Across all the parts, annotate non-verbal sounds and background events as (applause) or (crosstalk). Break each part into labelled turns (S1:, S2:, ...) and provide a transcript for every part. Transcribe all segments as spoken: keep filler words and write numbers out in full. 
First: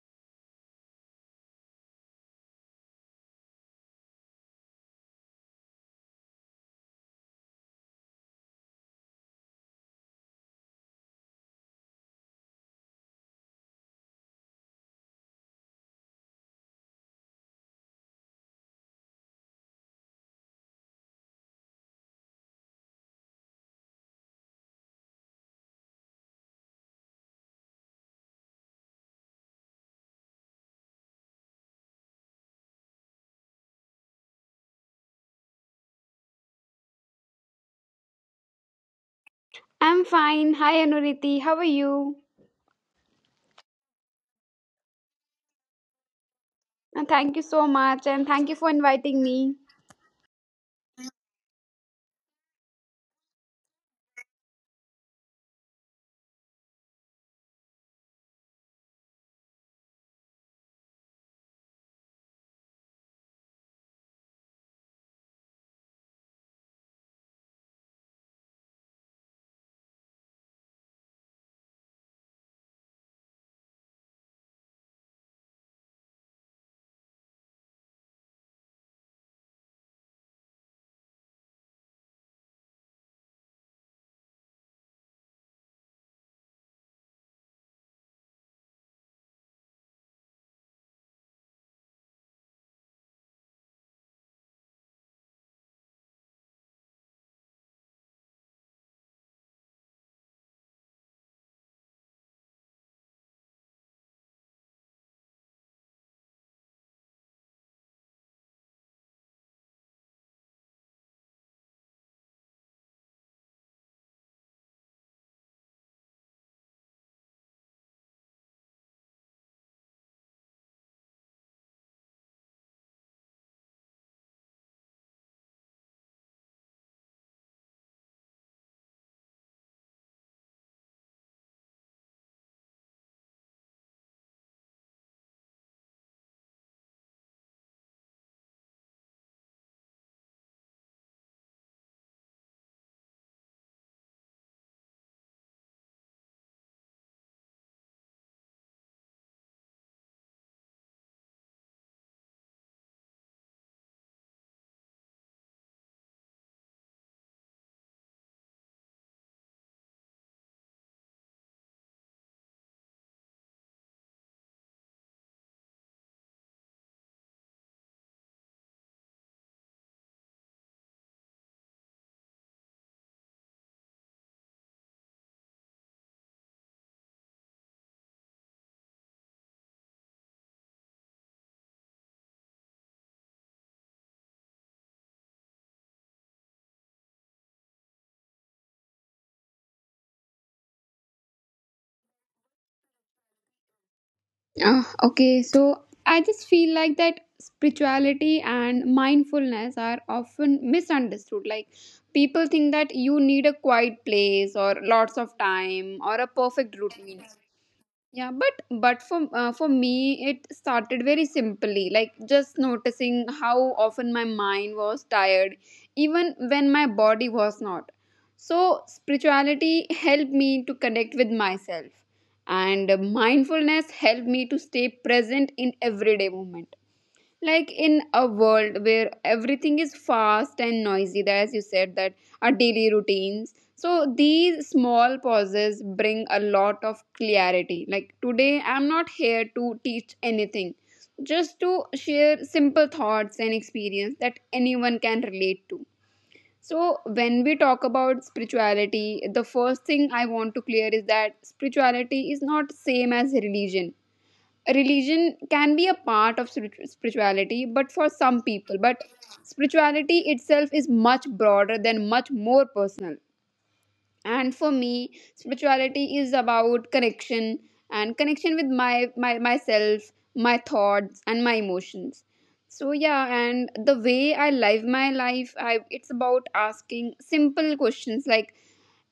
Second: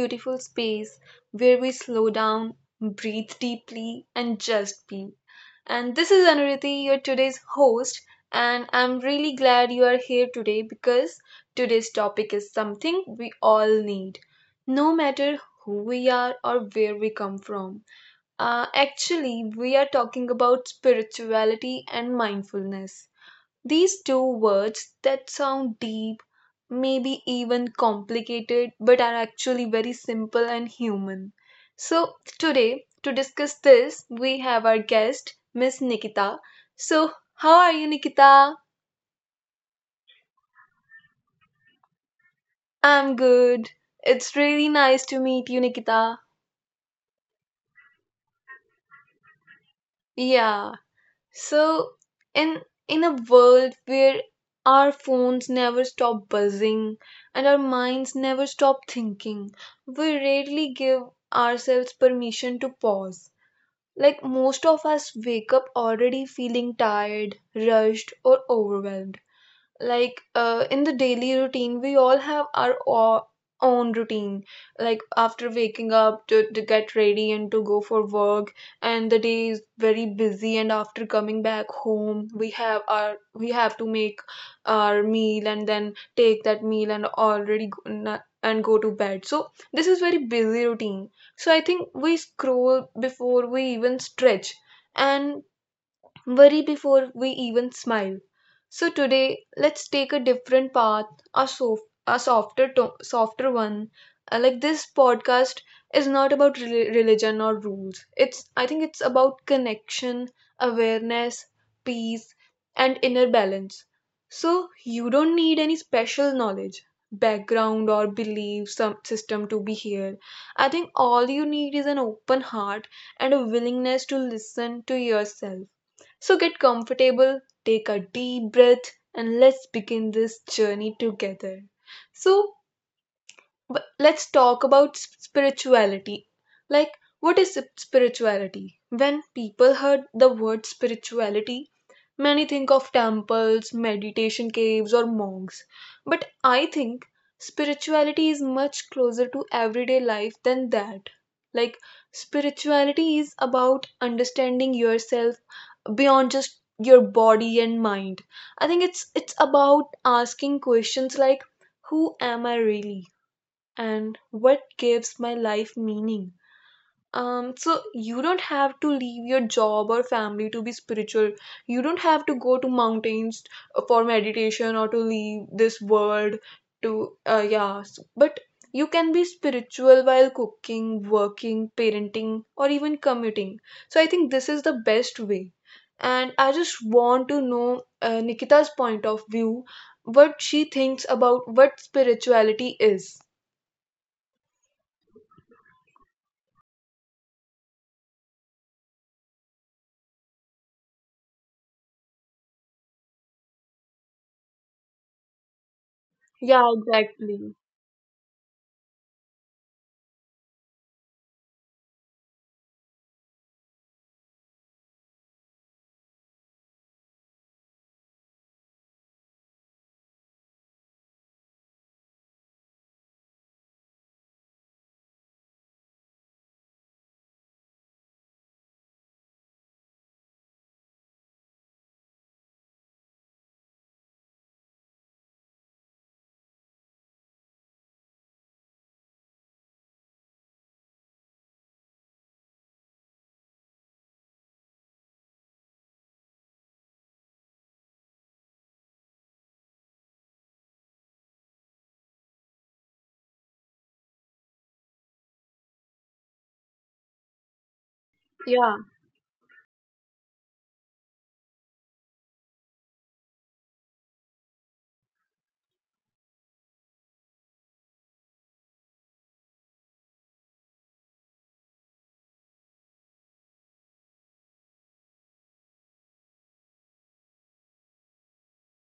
S1: beautiful space where we slow down, breathe deeply, and just be. And this is Anuriti, your today's host, and I'm really glad you are here today because today's topic is something we all need, no matter who we are or where we come from. Uh, actually, we are talking about spirituality and mindfulness. These two words that sound deep, maybe even complicated, but are actually very simple and human. So, today, to discuss this, we have our guest, Miss Nikita. So, how are you, Nikita?
S2: I'm fine. Hi, Anuriti. How are you?
S1: I'm good. It's really nice to meet you, Nikita.
S2: And thank you so much. And thank you for inviting me.
S1: Yeah. So, in in a world where our phones never stop buzzing and our minds never stop thinking, we rarely give ourselves permission to pause. Like, most of us wake up already feeling tired, rushed, or overwhelmed. Like, uh, in the daily routine, we all have our o- own routine, like after waking up to, to get ready and to go for work. And the day is very busy, and after coming back home, we have our we have to make our meal, and then take that meal and already go, na- and go to bed. So this is very busy routine, so I think we scroll before we even stretch, and worry before we even smile. So today, let's take a different path, a, sof- a softer, to- softer one. Uh, like, this podcast is not about re- religion or rules. It's I think it's about connection, awareness, peace, and inner balance. So you don't need any special knowledge, background, or belief some system to be here. I think all you need is an open heart and a willingness to listen to yourself. So get comfortable, take a deep breath, and let's begin this journey together. So, but let's talk about s- spirituality. Like, what is sp- spirituality? When people heard the word spirituality, many think of temples, meditation caves, or monks. But I think spirituality is much closer to everyday life than that. Like, spirituality is about understanding yourself beyond just your body and mind. I think it's it's about asking questions like, who am I really? And what gives my life meaning. Um, so you don't have to leave your job or family to be spiritual. You don't have to go to mountains for meditation or to leave this world to uh, yeah, s- but you can be spiritual while cooking, working, parenting, or even commuting. So I think this is the best way. And I just want to know uh, Nikita's point of view, what she thinks about what spirituality is.
S2: Uh, okay, so I just feel like that spirituality and mindfulness are often misunderstood. Like people think that you need a quiet place or lots of time or a perfect
S1: Yeah,
S2: routine.
S1: exactly.
S2: Yeah, but but for uh, for me it started very simply, like just noticing how often my mind was tired, even when my body was not. So spirituality helped me to connect with myself, and mindfulness helped me to stay present in everyday moment, like in a world where everything is fast and noisy, that as you said that our daily routines, so these small pauses bring a lot of clarity. Like today I'm not here to teach anything, just to share simple thoughts and experience that anyone can relate to. So when we talk about spirituality, the first thing I want to clear is that spirituality is not same as religion. Religion can be a part of spiritu- spirituality, but for some people.
S1: Yeah,
S2: But spirituality itself is much broader than much more personal, and for me spirituality is about connection, and connection with my, my myself, my thoughts and my emotions. So yeah, and the way I live my life, I it's about asking simple questions like,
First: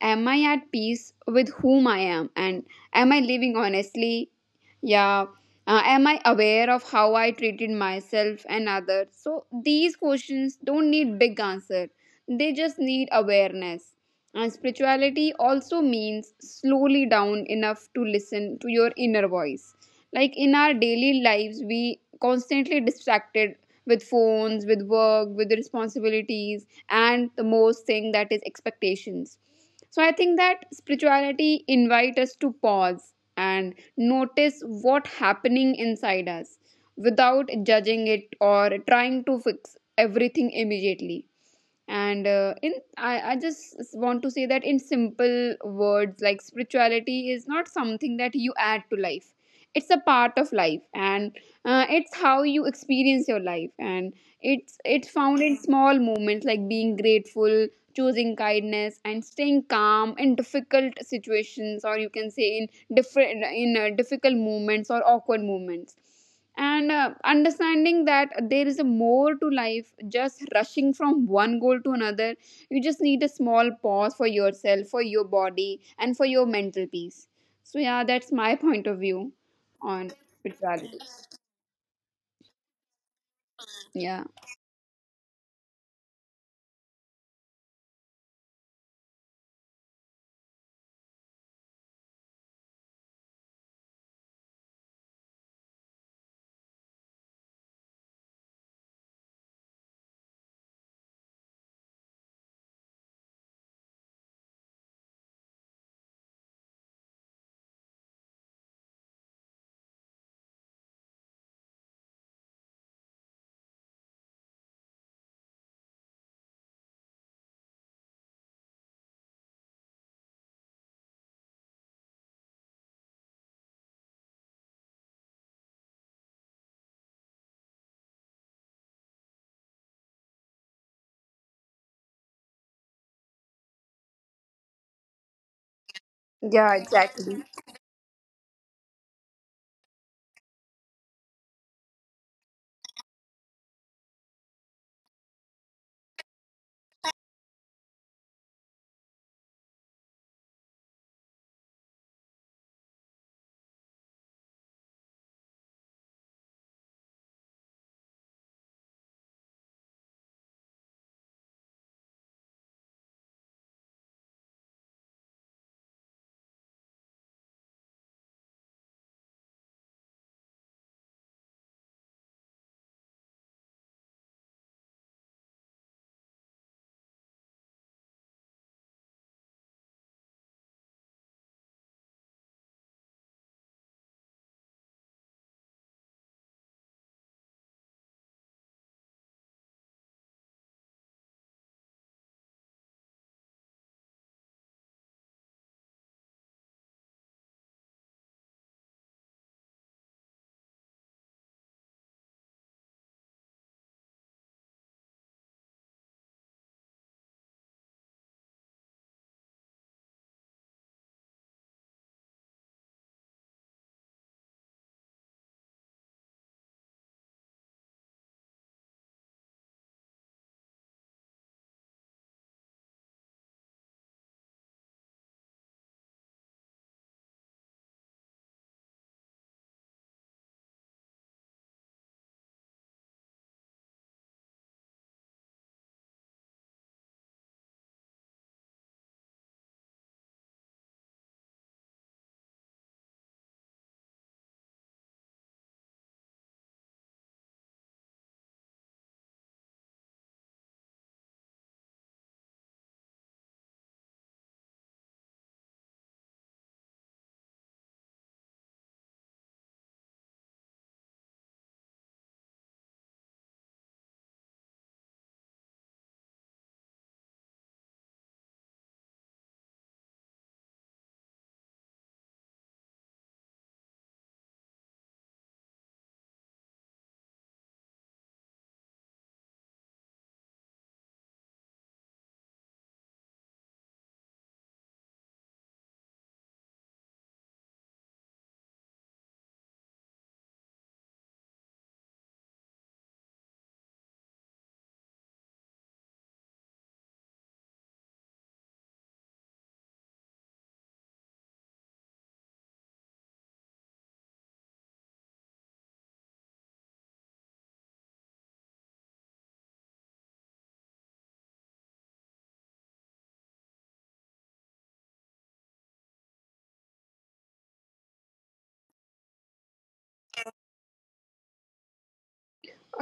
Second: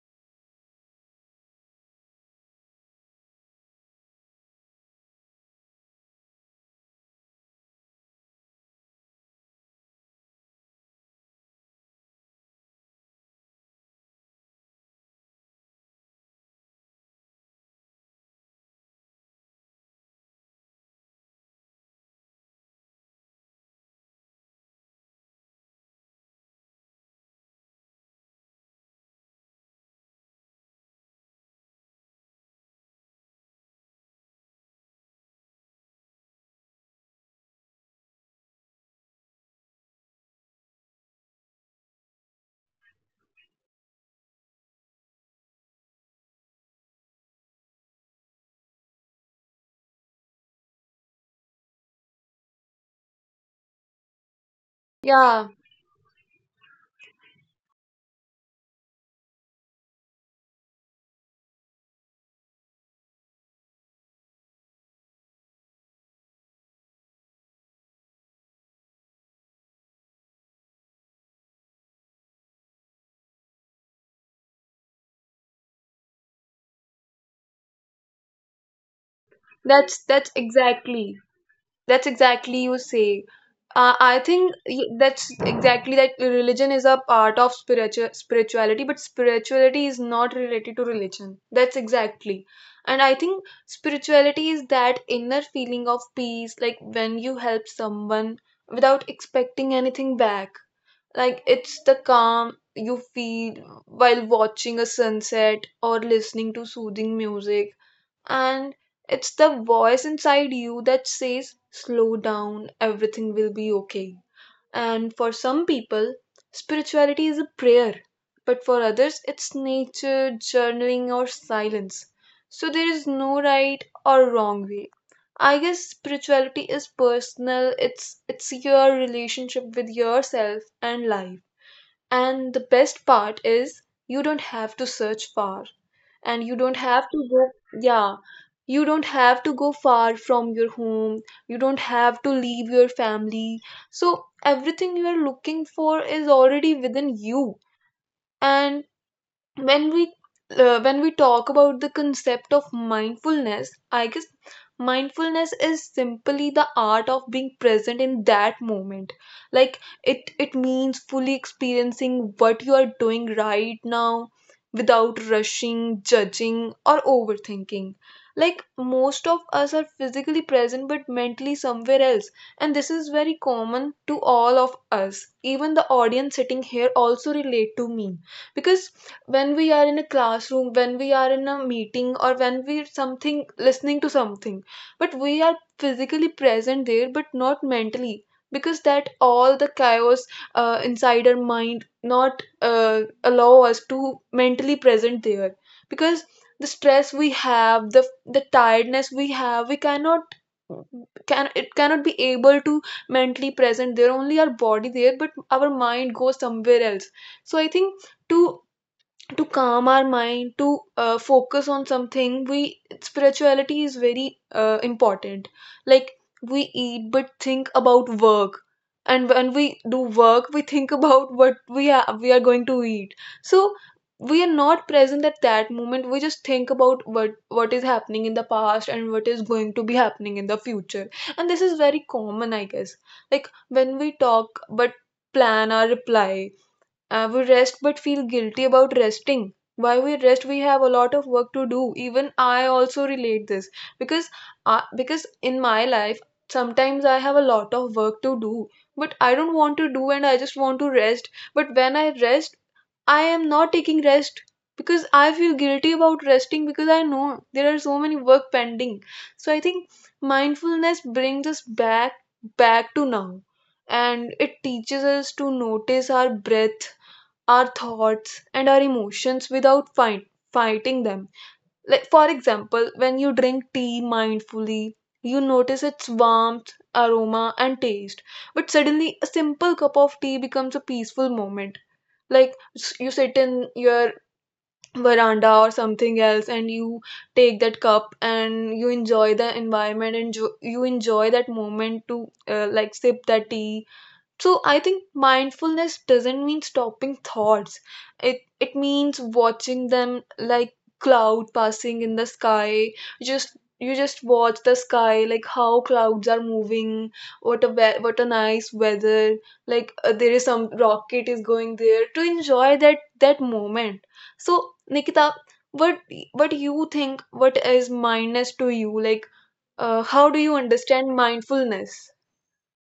S2: am I at peace with whom I am? And am I living honestly? Yeah. Uh, am I aware of how I treated myself and others? So these questions don't need big answer. They just need awareness. And spirituality also means slowly down enough to listen to your inner voice. Like in our daily lives, we constantly distracted with phones, with work, with responsibilities, and the most thing that is expectations. So I think that spirituality invite us to pause and notice what happening inside us without judging it or trying to fix everything immediately. And uh, in I, I just s- want to say that in simple words, like spirituality is not something that you add to life, it's a part of life. And uh, it's how you experience your life, and it's it's found
S1: yeah.
S2: in small moments like being grateful, choosing kindness and staying calm in difficult situations, or you can say in different in uh, difficult moments or awkward moments. And uh, understanding that there is a more to life just rushing from one goal to another. You just need a small pause for yourself, for your body and for your mental peace. So yeah, that's my point of view
S1: That's
S2: on
S1: that's
S2: spirituality.
S1: exactly that's exactly you say. Uh, I
S2: Yeah,
S1: think y- that's exactly, that religion is a part of spiritual spirituality, but spirituality is not related to religion. That's exactly. And I think spirituality is that inner feeling of peace, like when you help someone without expecting anything back. Like, it's the calm you feel while watching a sunset or listening to soothing music. And it's the voice inside you that says, slow down, everything will be okay. And for some people, spirituality is a prayer, but for others, it's nature, journaling, or silence. So there is no right or wrong way. I guess spirituality is personal. It's it's your relationship with yourself and life. And the best part is, you don't have to search far, and you don't
S2: yeah,
S1: have to go.
S2: exactly.
S1: Yeah. You don't have to go far from your home, you don't have to leave your family. So everything you are looking for is already within you. And when we uh, when we talk about the concept of mindfulness, I guess mindfulness is simply the art of being present in that moment. Like, it it means fully experiencing what you are doing right now, without rushing, judging, or overthinking. Like, most of us are physically present but mentally somewhere else. And this is very common to all of us. Even the audience sitting here also relate to me, because when we are in a classroom, when we are in a meeting, or when we're something listening to something, but we are physically present there but not mentally, because that all the chaos uh, inside our mind not uh, allow us to mentally present there. Because the stress we have, the the tiredness we have, we cannot can it cannot be able to mentally present there. Only our body there, but our mind goes somewhere else. So I think, to to calm our mind, to uh, focus on something, we spirituality is very uh, important. Like, we eat but think about work. And when we do work, we think about what we are we are going to eat. So we are not present at that moment. We just think about what what is happening in the past and what is going to be happening in the future. And this is very common, I guess. Like, when we talk, but plan our reply. I would rest but feel guilty about resting. Why we rest? We have a lot of work to do. Even I also relate this, because I, because in my life, sometimes I have a lot of work to do, but I don't want to do and I just want to rest. But when I rest, I am not taking rest, because I feel guilty about resting, because I know there are so many work pending. So I think mindfulness brings us back back to now. And it teaches us to notice our breath, our thoughts, and our emotions without fight, fighting them. Like, for example, when you drink tea mindfully, you notice its warmth, aroma, and taste. But suddenly, a simple cup of tea becomes a peaceful moment. Like, s- you sit in your veranda or something else, and you take that cup and you enjoy the environment, and jo- you enjoy that moment to, uh, like, sip that tea. So I think mindfulness doesn't mean stopping thoughts. It it means watching them like cloud passing in the sky. Just you just watch the sky, like how clouds are moving, what a we- what a nice weather. Like, uh, there is some rocket is going there, to enjoy that that moment. So, Nikita, what what you think, what is mindfulness to you, like, uh, how do you understand mindfulness?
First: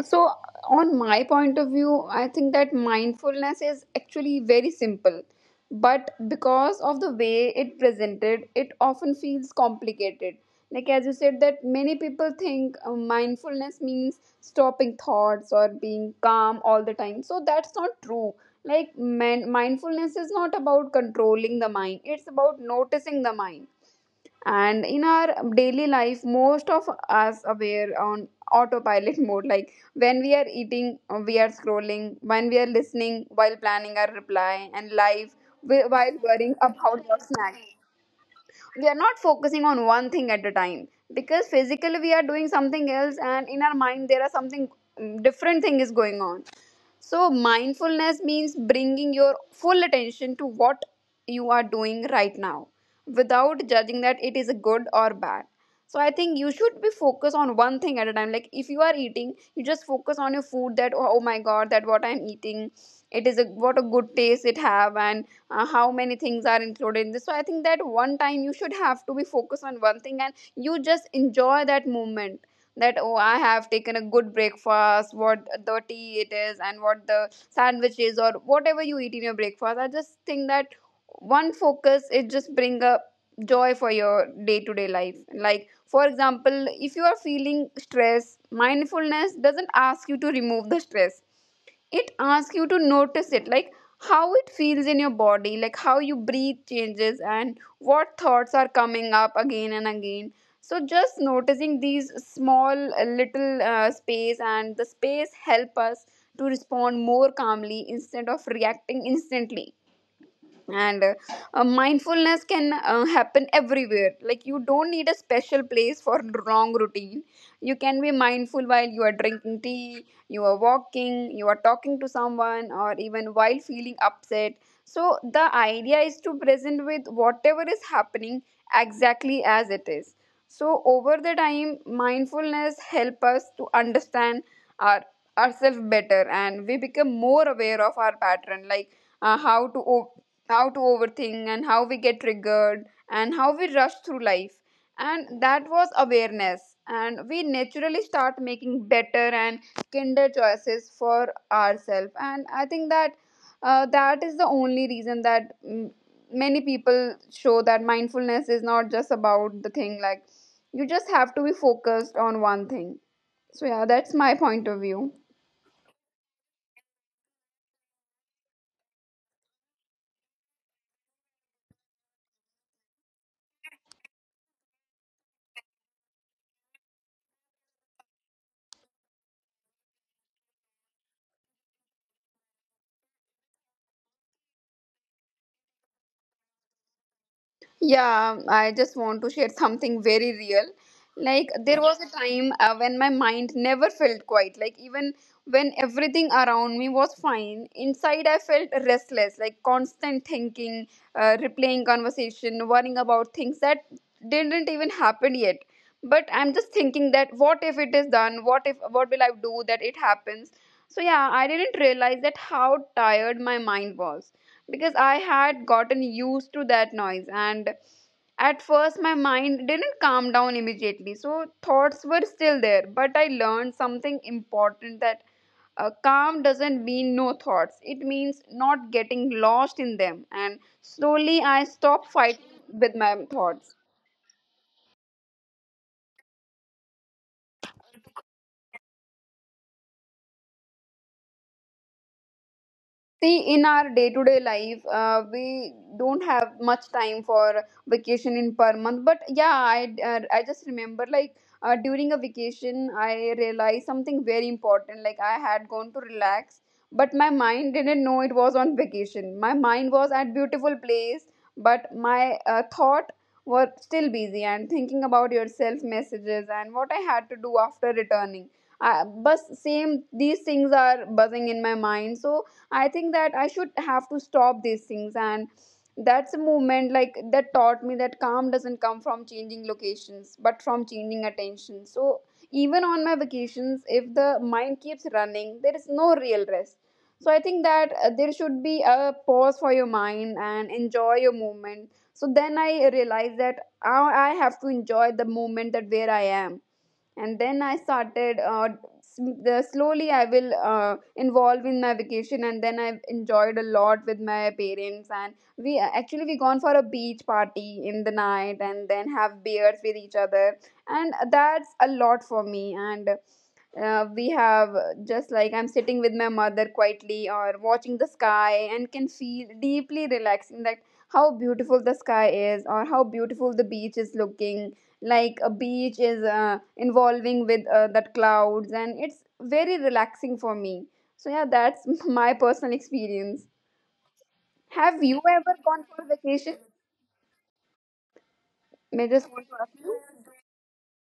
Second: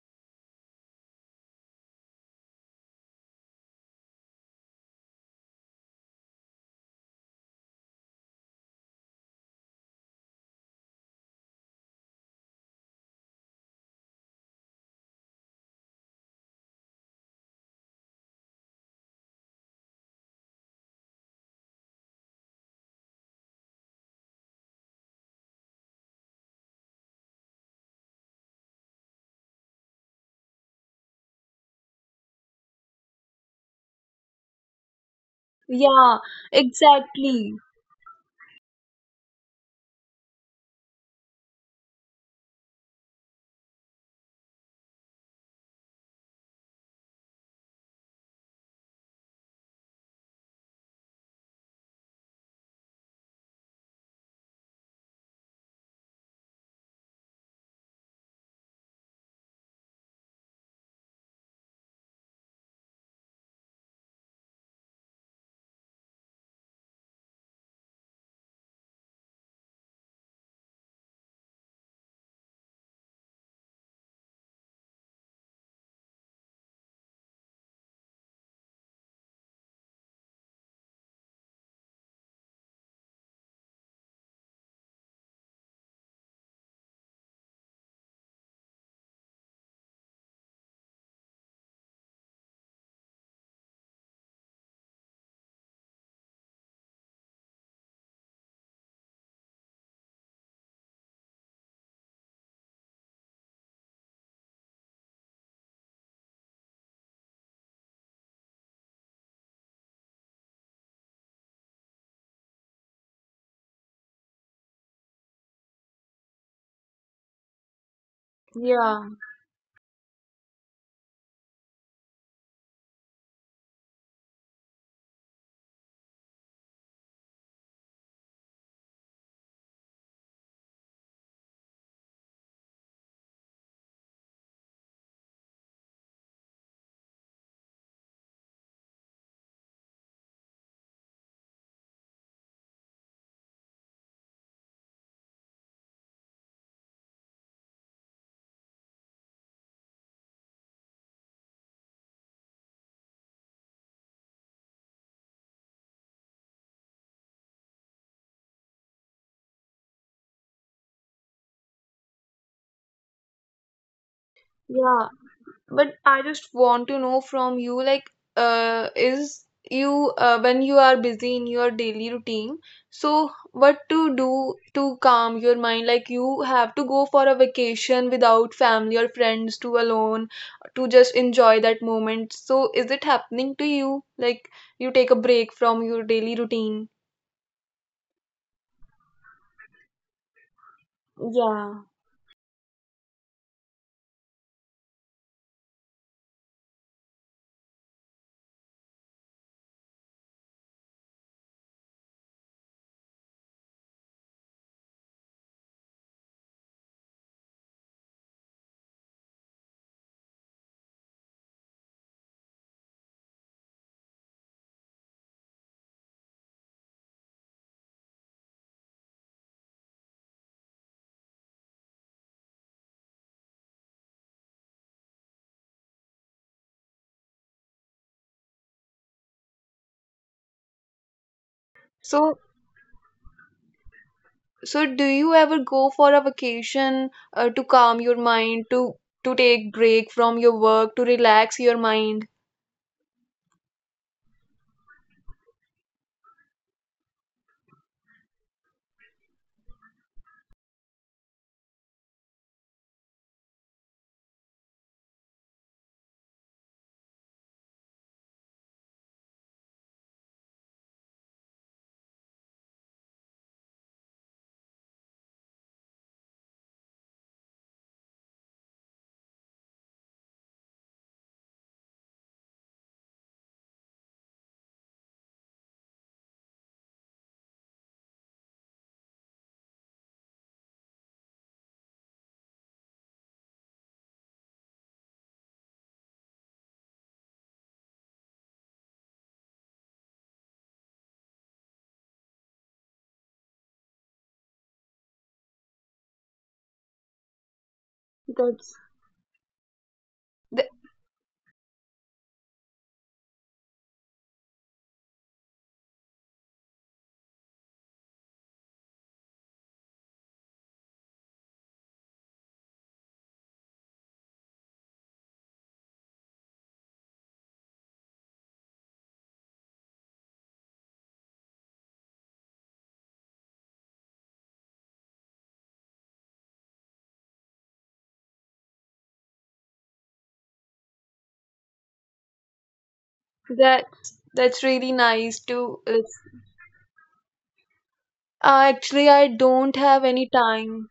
S2: So, on my point of view, I think that mindfulness is actually very simple. But because of the way it presented, it often feels complicated. Like, as you said, that many people think uh, mindfulness means stopping thoughts or being calm all the time. So, that's not true. Like, man- mindfulness is not about controlling the mind, it's about noticing the mind. And in our daily life, most of us aware on autopilot (laughs) mode, like when we are eating, uh, we are scrolling, when we are listening while planning our reply and live, wi-
S1: Yeah,
S2: while worrying about your
S1: exactly.
S2: snack. We are not focusing on one thing at a time, because physically we are doing something else and in our mind there are something, mm, different thing is going on. So mindfulness means bringing your full attention to what you are doing right now, without judging that it is good or bad. So I think you should be focused on one thing at a time. Like if you are eating, you just focus on your food, that oh, oh my god, that what I'm eating, it is a what a good taste it have, and uh, how many things are included in this. So I think that one time you should have to be focused on one thing and you just enjoy that moment, that oh, I have taken a good breakfast, what the tea it is and what the sandwich is or whatever you eat in your breakfast. I just think that one focus, it just bring a joy for your day to day life. Like for example, if you are feeling stress, mindfulness doesn't ask you to remove the stress, it asks you to notice it. Like how it feels in your body, like how you breathe changes and what thoughts are coming up again and again. So just noticing these small uh, little uh, space, and the space help us to respond more calmly instead of reacting instantly. And uh, uh, mindfulness can uh, happen everywhere. Like you don't need a special place for wrong routine. You can be mindful while
S1: Yeah,
S2: you are drinking tea, you are walking, you are talking to someone, or even while feeling upset. So the idea is to present with whatever is happening exactly as it is. So over the time, mindfulness help us to understand our ourselves better, and we become more aware of our pattern, like uh, how to o- how to overthink and how we get triggered and how we rush through life. And that was awareness, and we naturally start making better and kinder choices for ourselves. And I think that uh, that is the only reason that mm, many people show that mindfulness is not just about the thing, like you just have to be focused on one thing. So yeah, that's my point of
S1: yeah.
S2: view.
S1: But I just want to know from you, like, uh, is you uh, when you are busy in your daily routine, so what to do to calm your mind? Like, you have to go for a vacation without family or friends, to alone, to just enjoy that moment. So, is it happening to you? Like, you take a break from your daily routine?
S2: Yeah, I just want to share (laughs) something very real. Like,
S1: Yeah.
S2: there was a time uh, when my mind never felt quiet. Like, even when everything around me was fine, inside I felt restless, like constant thinking, uh, replaying conversation, worrying about things that didn't even happen yet. But I'm just thinking that what if it is done? What if, what will I do that it happens? So, yeah, I didn't realize that how tired my mind was, because I had gotten used to that noise. And at first my mind didn't calm down immediately, so thoughts were still there, but I learned something important, that uh, calm doesn't mean no thoughts, it means not getting lost in them. And slowly I
S1: So,
S2: stopped fighting with my thoughts.
S1: so do you ever go for a vacation, uh, to calm your mind, to to take break from your work, to relax your mind?
S2: See, in our day-to-day life, uh, we don't have much time for vacation in per month. But yeah, I uh, I just remember like uh, during a vacation, I realized something very important. Like I had gone to relax, but my mind didn't know it was on vacation. My mind was at beautiful place, but my uh, thought were still busy and thinking about yourself messages and what I had to do after returning. Uh, but same these things are buzzing in my mind, so I think that I should have to stop these things. And that's a movement, like that taught me that calm doesn't come from changing locations but from changing attention. So even on my vacations, if the mind keeps running, there is no real rest. So I think that uh, there should be a pause for your mind and enjoy your movement. So then I realized that I I have to enjoy the moment that where I am, and then i started uh,
S1: That's
S2: s- the, slowly I will
S1: that,
S2: uh, involve in my vacation. And then I've enjoyed a lot with my parents, and we actually we gone for a beach party in the night and then have beers with each other, and that's a lot for me. And uh, we have uh, just like I'm sitting with my mother quietly or watching the sky, and can feel deeply relaxing, that how beautiful the sky is or how beautiful the beach is looking. Like a beach is uh, involving with uh, that clouds, and it's very relaxing for me. So yeah, that's (laughs) my personal experience.
S1: that's that's
S2: Have
S1: really
S2: you
S1: nice
S2: ever gone
S1: to.
S2: for
S1: Uh,
S2: vacation? May I
S1: actually,
S2: just
S1: I
S2: want to ask
S1: don't
S2: you.
S1: have any time.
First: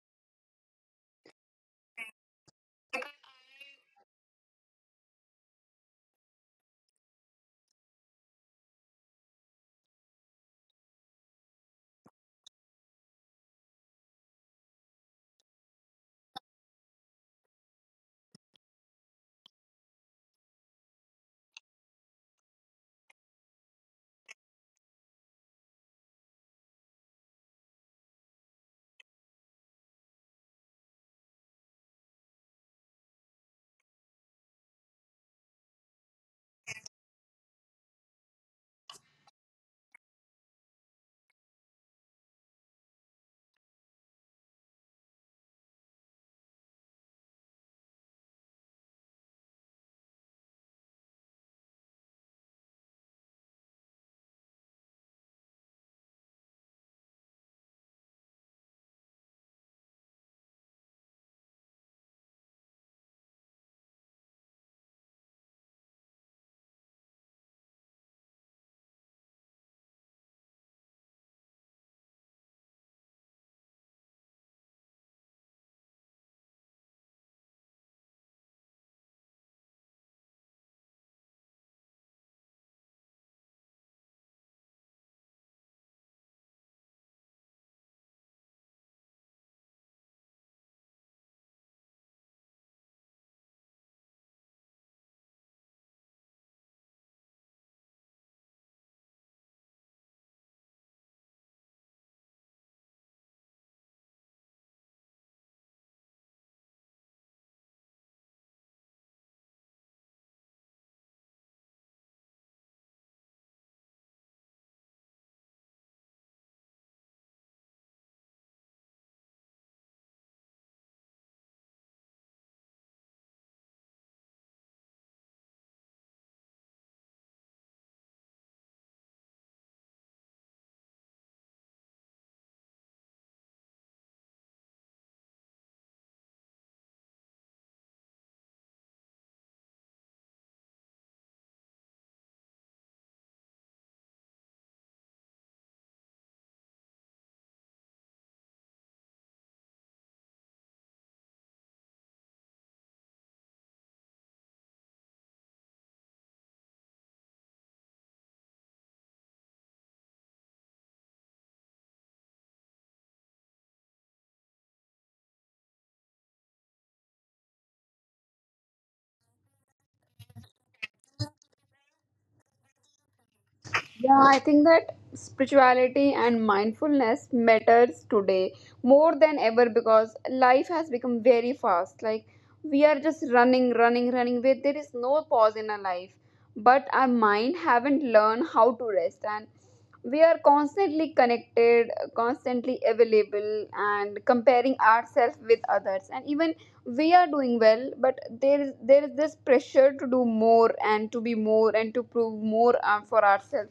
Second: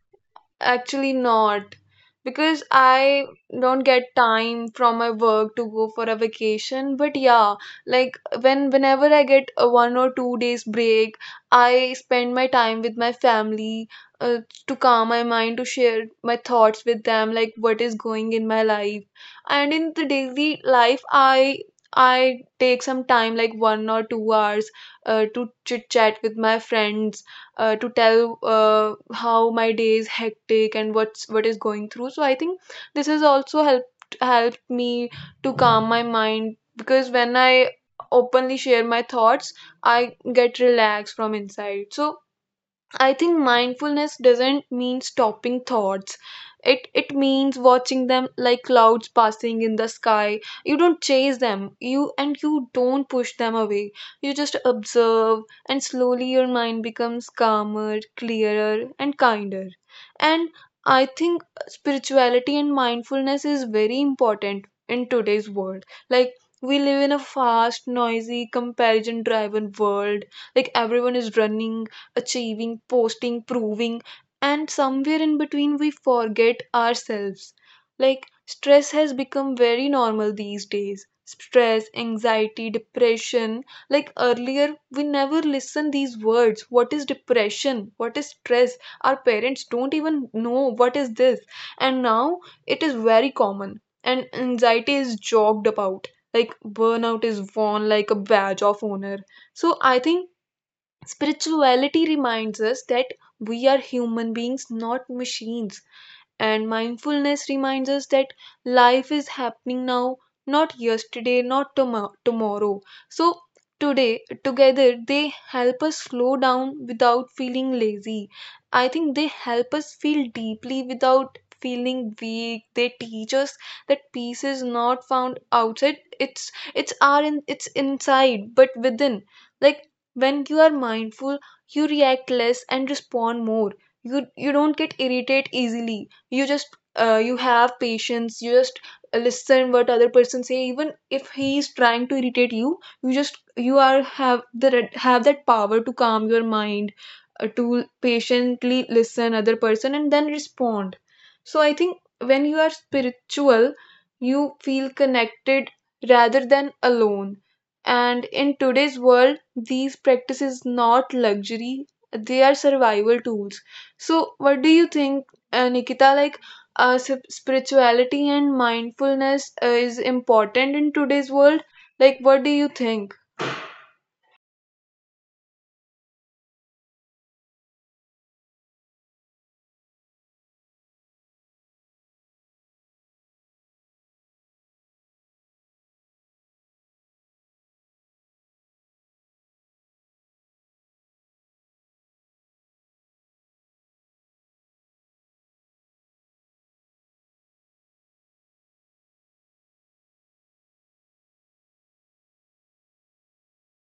S1: Actually, not, because I don't get time from my work to go for a vacation. But yeah, like, when whenever I get a one or two days break, I spend my time with my family, uh, to calm my mind, to share my thoughts with them, like what is going in my life. And in the daily life, I I take some time, like one or two hours, uh, to chit chat with my friends, uh, to tell uh, how my day is hectic and what's what is going through. So I think this has also helped helped me to calm my mind, because when I openly share my thoughts, I get relaxed from inside. So I think mindfulness doesn't mean stopping thoughts. It it means watching them like clouds passing in the sky. You don't chase them. You and you don't push them away. You just observe, and slowly your mind becomes calmer, clearer, and kinder. And I think spirituality and mindfulness is very important in today's world. Like, we live in a fast, noisy, comparison driven world. Like, everyone is running, achieving, posting, proving, and somewhere in between we forget ourselves. Like, stress has become very normal these days. Stress, anxiety, depression. Like, earlier, we never listened these words. What is depression? What is stress? Our parents don't even know what is this. And now it is very common. And anxiety is joked about. Like, burnout is worn like a badge of honor. So I think spirituality reminds us that we are human beings, not machines. And mindfulness reminds us that life is happening now, not yesterday, not tomo- tomorrow. So, today, together, they help us slow down without feeling lazy. I think they help us feel deeply without feeling weak. They teach us that peace is not found outside. It's it's our in, it's inside, but within. Like, when you are mindful, you react less and respond more. You you don't get irritated easily. You just uh, you have patience. You just listen what other person say, even if he is trying to irritate you. You just you are have the red- have that power to calm your mind, uh, to patiently listen other person and then respond. So I think when you are spiritual, you feel connected rather than alone. And in today's world, these practices not luxury, they are survival tools. So what do you think, uh, Nikita? Like, uh, sp- spirituality and mindfulness uh, is important in today's world. Like, what do you think?
S2: Yeah, I think that spirituality and mindfulness matters today more than ever, because life has become very fast. Like we are just running, running, running. Where there is no pause in our life, but our mind haven't learned how to rest. And we are constantly connected, constantly available, and comparing ourselves with others. And even we are doing well, but there is there is this pressure to do more and to be more and to prove more uh, for ourselves.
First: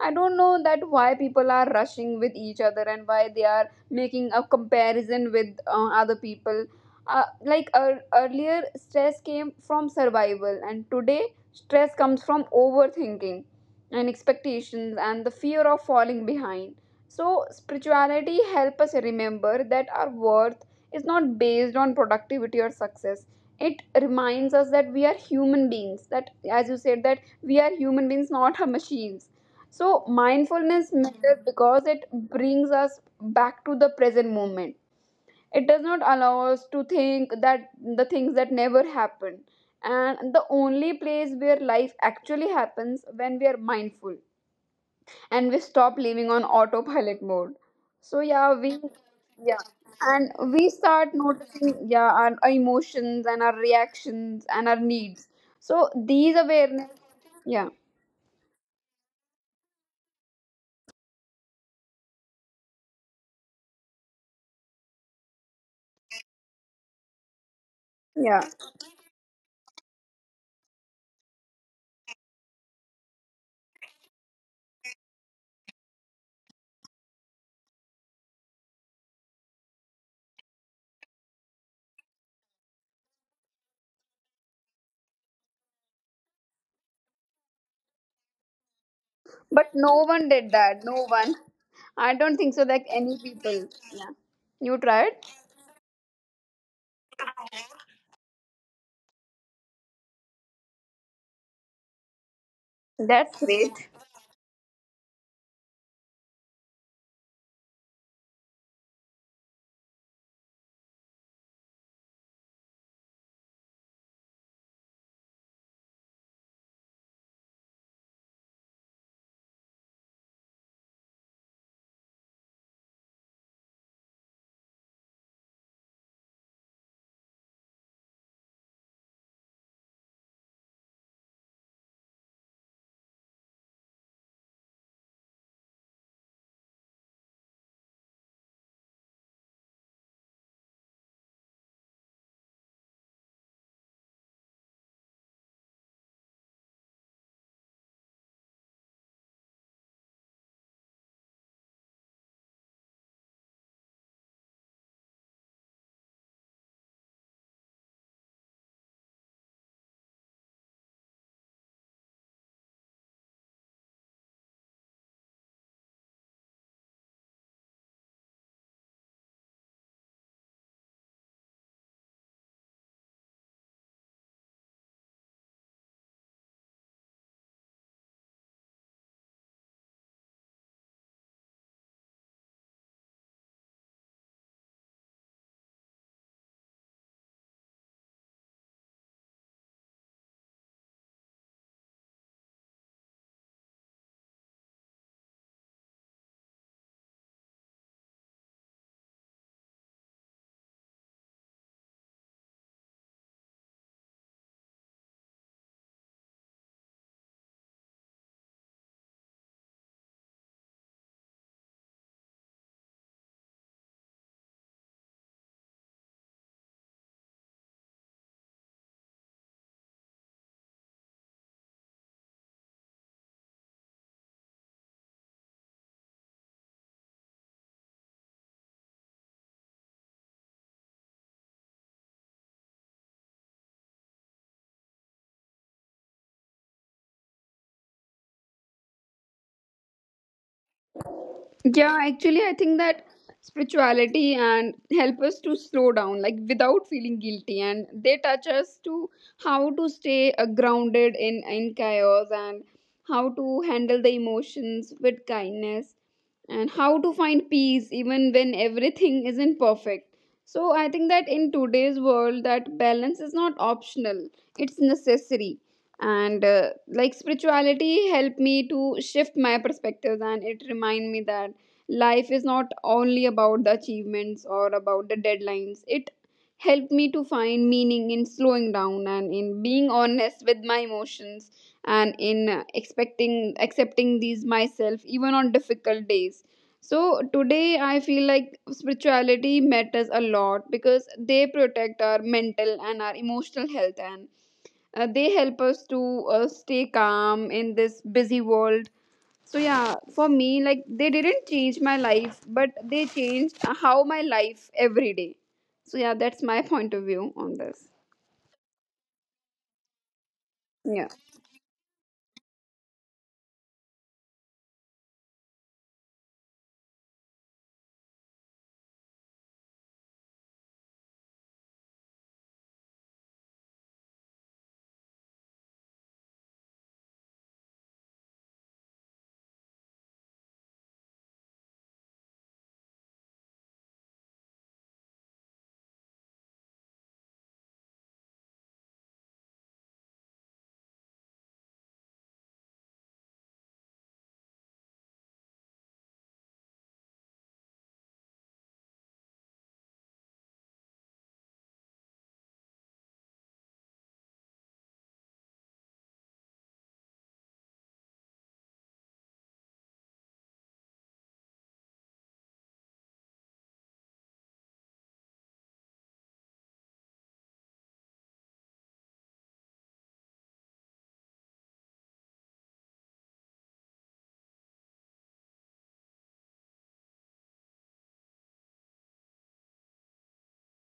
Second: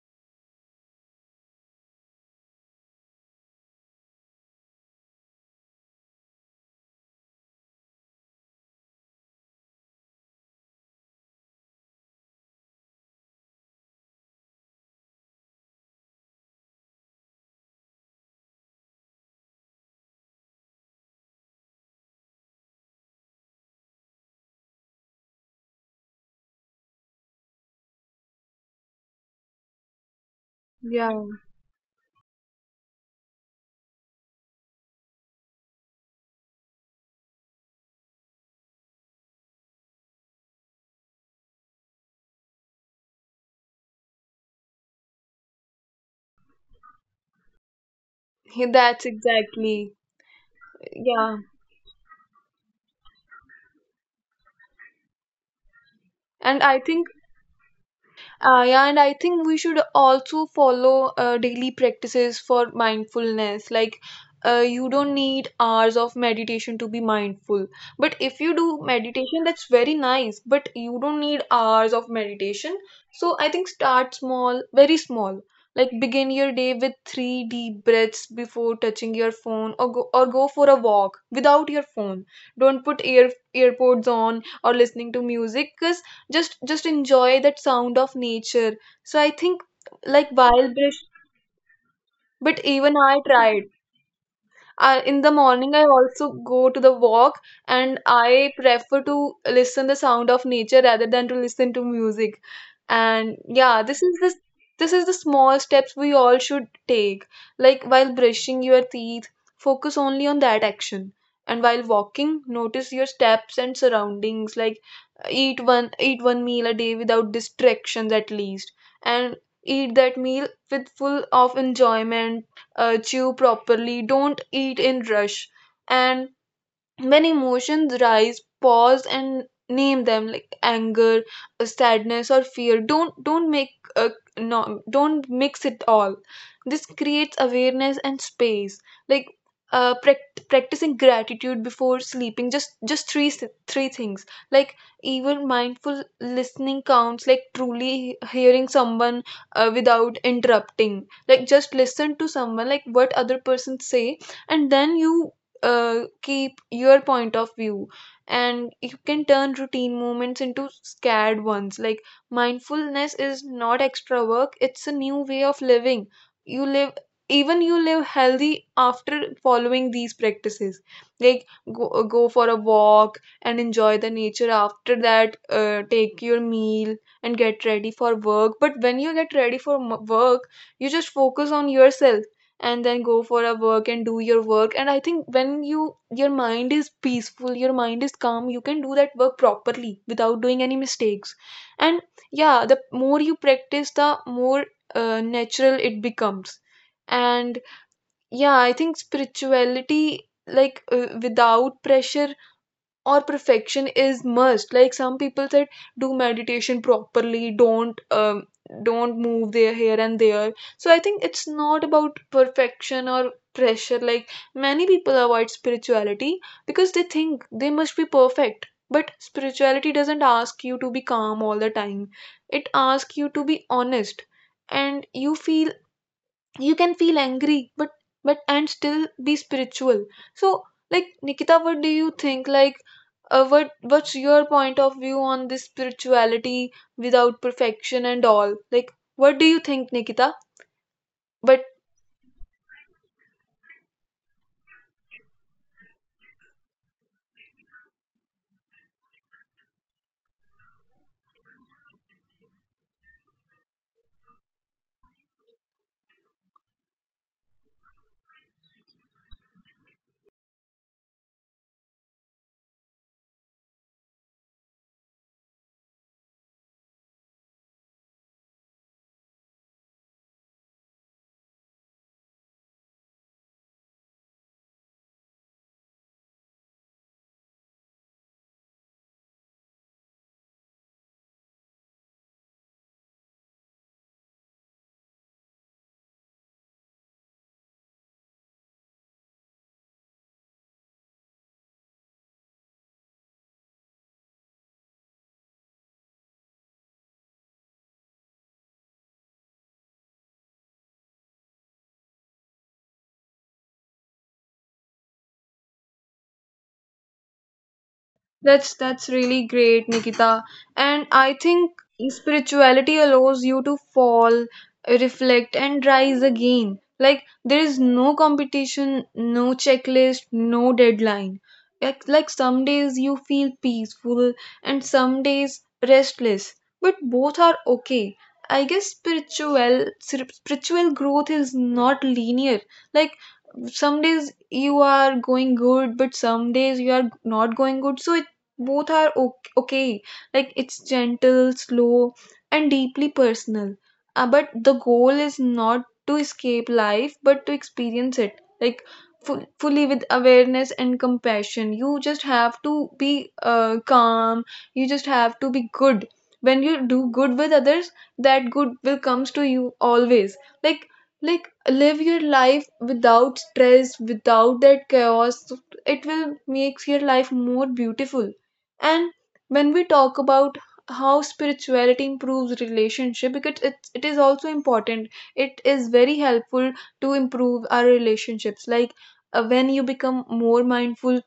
S2: I don't know that why people are rushing with each other and why they are making a comparison with uh, other people. Uh, like ear earlier, stress came from survival, and today, stress comes from overthinking and expectations and the fear of falling behind. So, spirituality help us remember that our worth is not based on productivity or success. It reminds us that we are human beings, that, as you said, that we are human beings, not a machines. So, mindfulness
S1: Yeah,
S2: matters because it brings us back to the present moment. It does not allow us to think that the things that never happen. And the only place where life actually happens when we are mindful and we stop living on autopilot mode. So, yeah,
S1: (laughs)
S2: we,
S1: that's
S2: yeah,
S1: exactly.
S2: and we start
S1: Yeah.
S2: noticing, yeah, our emotions and our reactions and our needs. So, these
S1: And I
S2: awareness,
S1: think
S2: yeah,
S1: Uh, yeah, and I think we should also follow uh, daily practices for mindfulness. Like, uh, you don't need hours of meditation to be mindful. But if you
S2: yeah,
S1: do meditation, that's very nice. But you don't need hours of meditation. So I think start small, very small. Like begin your day with three deep breaths before touching your phone, or go or go for a walk without your phone. Don't put ear earpods on or listening to music, 'cause just just enjoy that sound of nature. So I think,
S2: but no
S1: like
S2: one did
S1: wild
S2: that,
S1: brush,
S2: no one. I don't
S1: but
S2: think so.
S1: even
S2: Like
S1: I
S2: any
S1: tried.
S2: people. Yeah. You
S1: Uh, in
S2: tried?
S1: the morning, I also go to the walk, and I prefer to listen the sound of nature rather than to listen to music. And
S2: That's
S1: yeah, this
S2: great.
S1: is this this is the small steps we all should take. Like while brushing your teeth, focus only on that action. And while walking, notice your steps and surroundings. Like eat one eat one meal a day without distractions at least, and eat that meal with full of enjoyment. Uh, chew properly, don't eat in rush. And when emotions rise, pause and name them, like anger, uh, sadness, or fear. Don't don't make, uh, no, don't mix it all. This creates awareness and space. Like, uh, prac- practicing gratitude before sleeping, just just three s- three things. Like even mindful listening counts, like truly hearing someone uh, without interrupting. Like just listen to someone, like what other person say, and then you uh, keep your point of view. And you can turn routine moments into scared ones. Like mindfulness is not extra work, it's a new way of living. You live, even you live healthy after following these practices. Like go, uh, go for a walk and enjoy the nature. After that, uh, take your meal and get ready for work. But when you get ready for m- work, you just focus on yourself, and then go for a work and do your work. And I think when you, your mind is peaceful, your mind is calm, you can do that work properly without doing any mistakes. And yeah, the more you practice, the more uh, natural it becomes. And yeah, I think spirituality, like uh, without pressure or perfection is must. Like some people said do meditation properly, don't um, don't move their here and there. So I think it's not about perfection or pressure. Like many people avoid spirituality because they think they must be perfect, but spirituality doesn't ask you to be calm all the time, it asks you to be honest. And you feel, you can feel angry, but but and still be spiritual. So, like Nikita, what do you think? Like, uh, what what's your point of view on this spirituality without perfection and all? Like what do you think, Nikita? What?
S2: Yeah, actually, I think that spirituality and help us to slow down, like without feeling guilty, and they touch us to how to stay uh, grounded in in chaos, and how to handle the emotions with kindness, and how to find peace even when everything isn't perfect. So I think that in today's world, that balance is not optional; it's necessary. And uh, like spirituality helped me to shift my perspectives, and it remind me that life is not only about the achievements or about the deadlines. It helped me to find meaning in slowing down, and in being honest with my emotions, and in uh, expecting accepting these myself even on difficult days. So today I feel like spirituality matters a lot because they protect our mental and our emotional health, and uh, they help us to uh, stay calm in this busy world. So yeah, for me, like they didn't change my life, but they changed how my life every day. So yeah, that's my (laughs) point of view on this.
S1: That's that's really great, Nikita. And I
S2: Yeah.
S1: think spirituality allows you to fall, reflect, and rise again. Like there is no competition, no checklist, no deadline. Like, like some days you feel peaceful and some days restless, but both are okay. I guess spiritual spiritual growth is not linear. Like some days you are going good, but some days you are not going good, so it both are ok- okay. Like it's gentle, slow, and deeply personal. Uh, but the goal is not to escape life but to experience it, like fu- fully with awareness and compassion. You just have to be uh, calm, you just have to be good. When you do good with others, that good will comes to you always. Like like live your life without stress, without that chaos. It will makes your life more beautiful. And when we talk about how spirituality improves relationship, because it, it is also important, it is very helpful to improve our relationships. Like, uh, when you become more mindful,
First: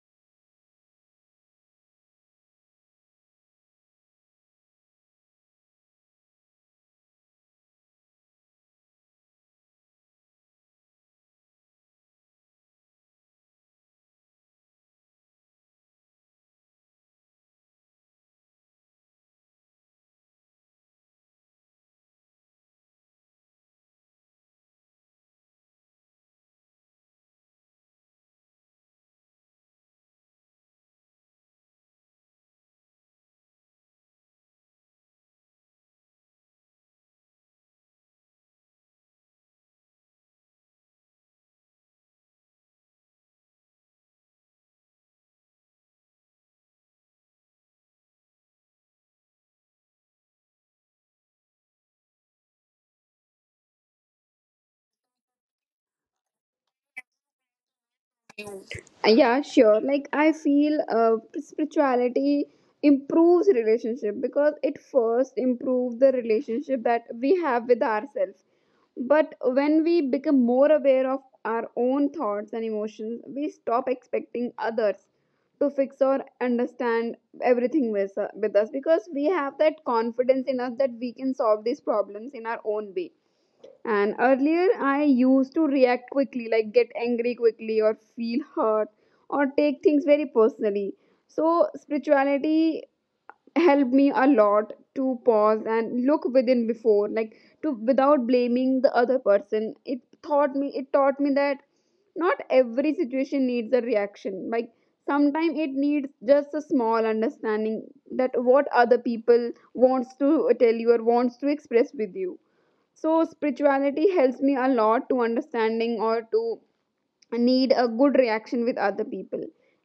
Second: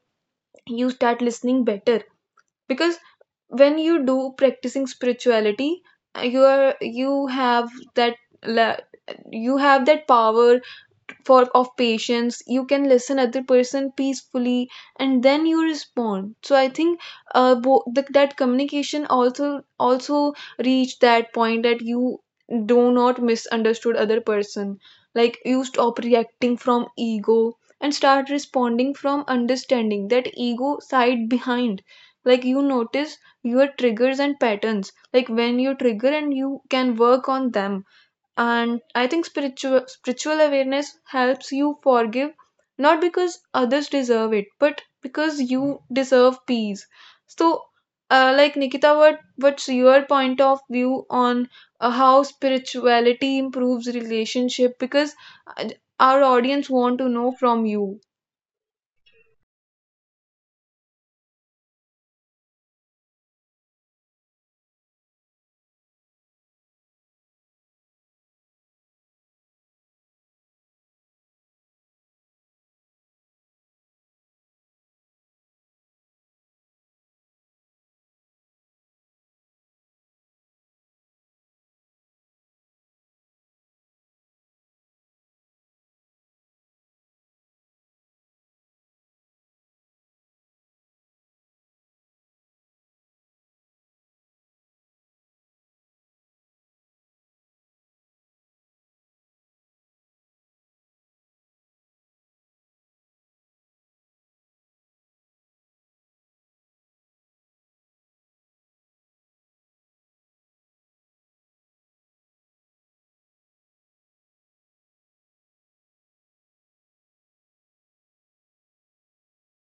S1: you start listening better. Because when you do practicing spirituality, uh, you are you have that la- you have that power for of patience. You can listen other person peacefully, and then you respond. So I think uh, bo- the, that communication also also reach that point that you do not misunderstood other person. Like you stop reacting from ego and start responding from understanding, that ego side behind. Like you notice your triggers and patterns, like when you trigger and you can work on them. And I think spiritual spiritual awareness helps you forgive, not because others deserve it but because you deserve peace. So, uh, like Nikita, what what's your point of view on uh, how spirituality improves relationship? Because uh, our audience want to know from you.
S2: Uh, yeah, sure, like I feel uh, spirituality improves relationship because it first improves the relationship that we have with ourselves. But when we become more aware of our own thoughts and emotions, we stop expecting others to fix or understand everything with, uh, with us, because we have that confidence in us that we can solve these problems in our own way. And earlier, I used to react quickly, like get angry quickly, or feel hurt, or take things very personally. So, spirituality helped me a lot to pause and look within before, like to without blaming the other person. It taught me, it taught me that not every situation needs a reaction. Like sometimes it needs just a small understanding that what other people wants to tell you or wants to express with you. So spirituality helps me a lot to understanding or to need a good reaction with other people.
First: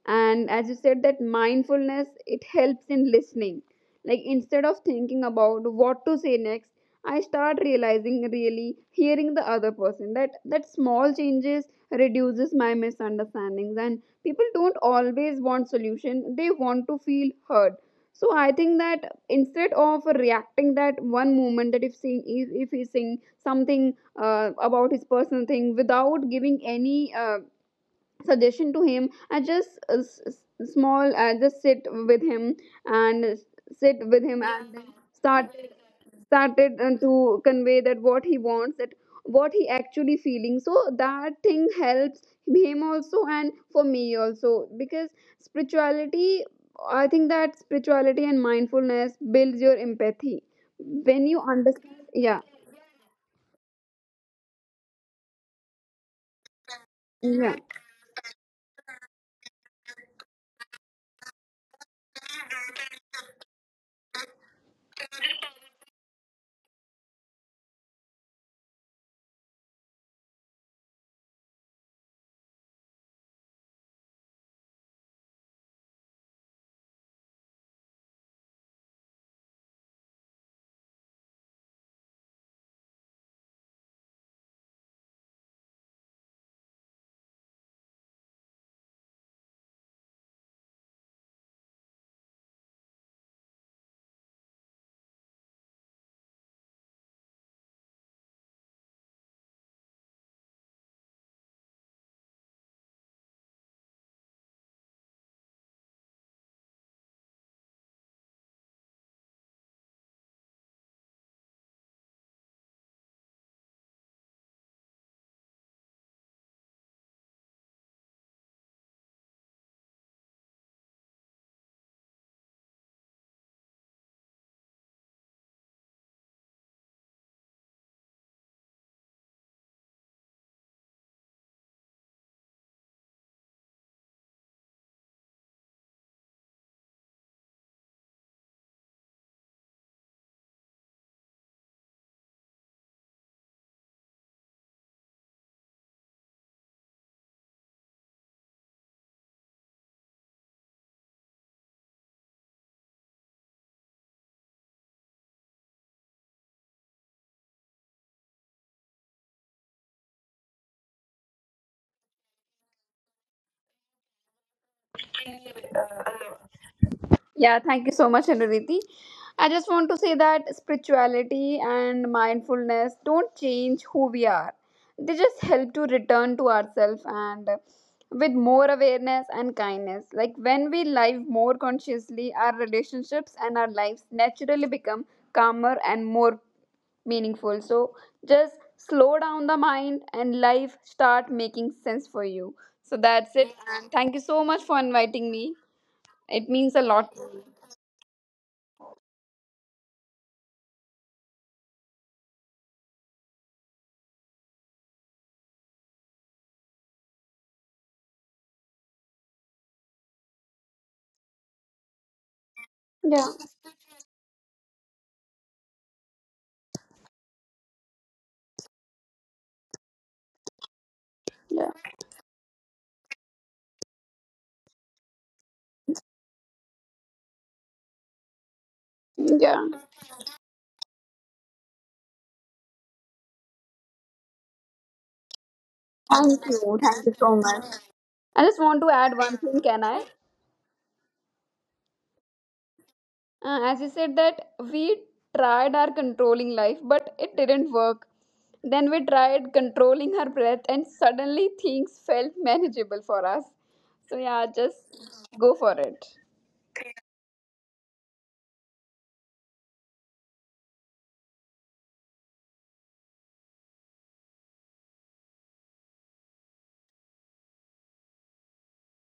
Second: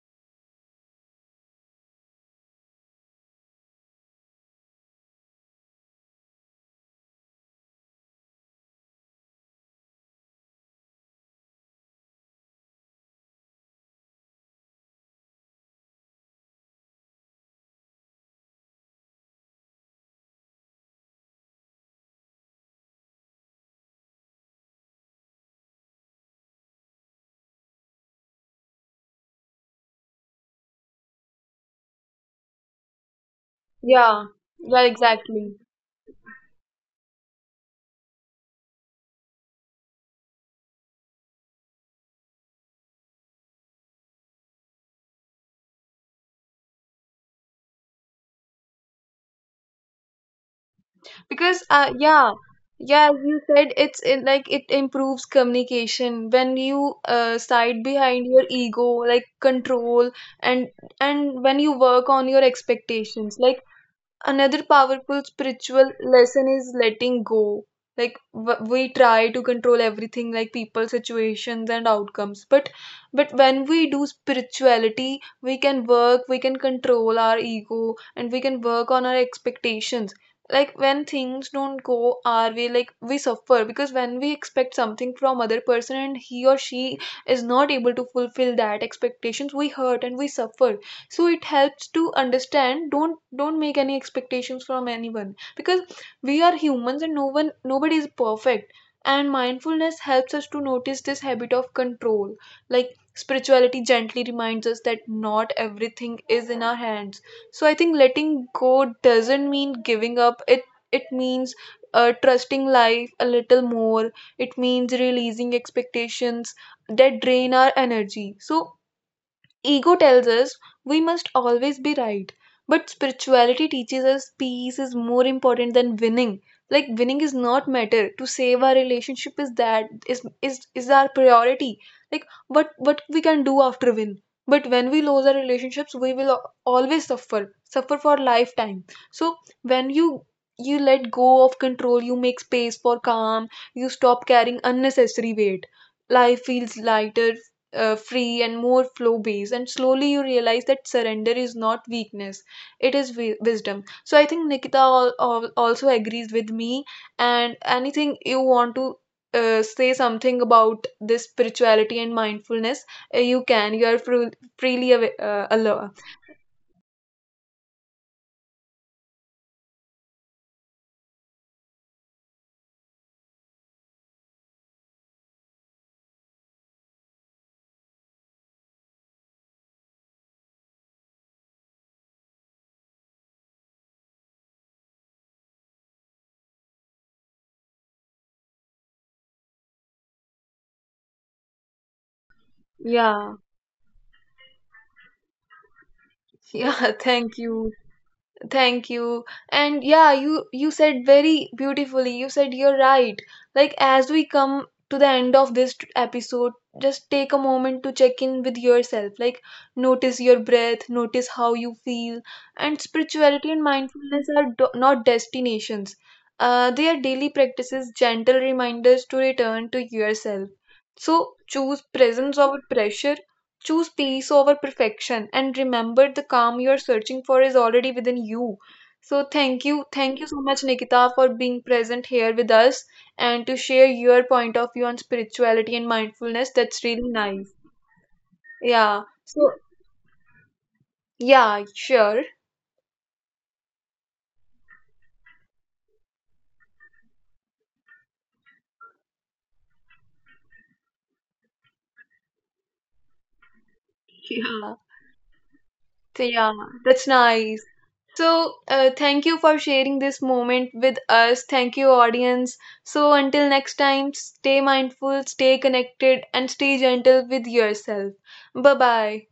S2: And as you said, that mindfulness, it helps in listening, like instead of thinking about what to say next, I start realizing really hearing the other person. That that small changes reduces my misunderstandings, and people don't always want solution, they want to feel heard. So I think that instead of reacting that one moment, that if saying, if he's saying something uh, about his personal thing, without giving any uh, suggestion to him, I just uh, s- s- small, I just sit with him, and sit with
S1: Yeah,
S2: him and
S1: yeah,
S2: then start,
S1: exactly.
S2: started uh, to convey that what he wants, that what he actually feeling. So that thing helps him also, and for me also, because spirituality, I think that spirituality and mindfulness builds your empathy when you
S1: Because uh yeah,
S2: understand. Yeah,
S1: yeah, you said it's in, like it improves communication when you uh
S2: yeah.
S1: side behind your ego, like control. And and when you work on your expectations. Like another powerful spiritual lesson is letting go. Like w- we try to control everything, like people, situations, and outcomes. But but when we do spirituality, we can work, we can control our ego and we can work on our expectations. Like when things don't go our way, like we suffer, because when we expect something from other person and he or she is not able to fulfill that expectations, we hurt and we suffer. So it helps to understand, don't don't make any expectations from anyone, because we are humans and no one, nobody is perfect. And mindfulness helps us to notice this habit of control. Like spirituality gently reminds us that not everything is in our hands. So I think letting go doesn't mean giving up, it it means uh, trusting life a little more. It means releasing expectations that drain our energy. So, Ego tells us we must always be right, but spirituality teaches us peace is more important than winning. Like winning is not matter. To save our relationship is that is is is our priority. Like, what what we can do after win. But when we lose our relationships, we will al- always suffer, suffer for lifetime. So when you you let go of control, you make space for calm, you stop carrying unnecessary weight. Life feels lighter, uh, free and more flow based. And slowly you realize that surrender is not weakness, it is wi- wisdom. So I think Nikita al- al- also agrees with me. And anything you want to uh, say something about this spirituality and mindfulness, uh, you can, you are fru- freely av- uh, allowed.
S2: Yeah, thank you so much, Anuriti. I just want to say that spirituality and mindfulness don't change who we are. They just help to return to ourselves, and uh, with more awareness and kindness. Like when we live more consciously, our relationships and our lives naturally become calmer and more meaningful. So just slow down the mind and life start making sense for you. So
S1: Yeah.
S2: that's it. And thank you so much for inviting me.
S1: (laughs)
S2: It
S1: Yeah,
S2: means a
S1: thank
S2: lot.
S1: you. Thank you. And yeah, you you said very beautifully. You said you're right. Like as we come to the end of this t- episode, just take a moment to check in with yourself. Like notice your breath, notice how you feel. And
S2: Yeah.
S1: spirituality and mindfulness are do- not destinations. Uh, they are daily practices, gentle reminders to return to yourself. So choose
S2: Yeah.
S1: presence over pressure. Choose peace over perfection, and remember the calm you are searching for is already within you. So, thank
S2: Yeah.
S1: you. Thank you so much, Nikita, for being present here with us and to share your point of view on spirituality and
S2: Thank
S1: mindfulness. That's
S2: you.
S1: really
S2: Thank you
S1: nice.
S2: so much. I just want
S1: Yeah.
S2: to add
S1: So,
S2: one thing, can I?
S1: yeah, sure.
S2: Uh, as you said that we tried our controlling life, but it didn't work. Then we tried controlling our breath, and suddenly things felt manageable for us. So,
S1: Yeah.
S2: yeah,
S1: Yeah.
S2: just go for it.
S1: So, yeah, that's nice. So, uh, thank you for sharing this moment with us. Thank you, audience. So, until next time, stay mindful, stay connected, and stay gentle with yourself. Bye bye.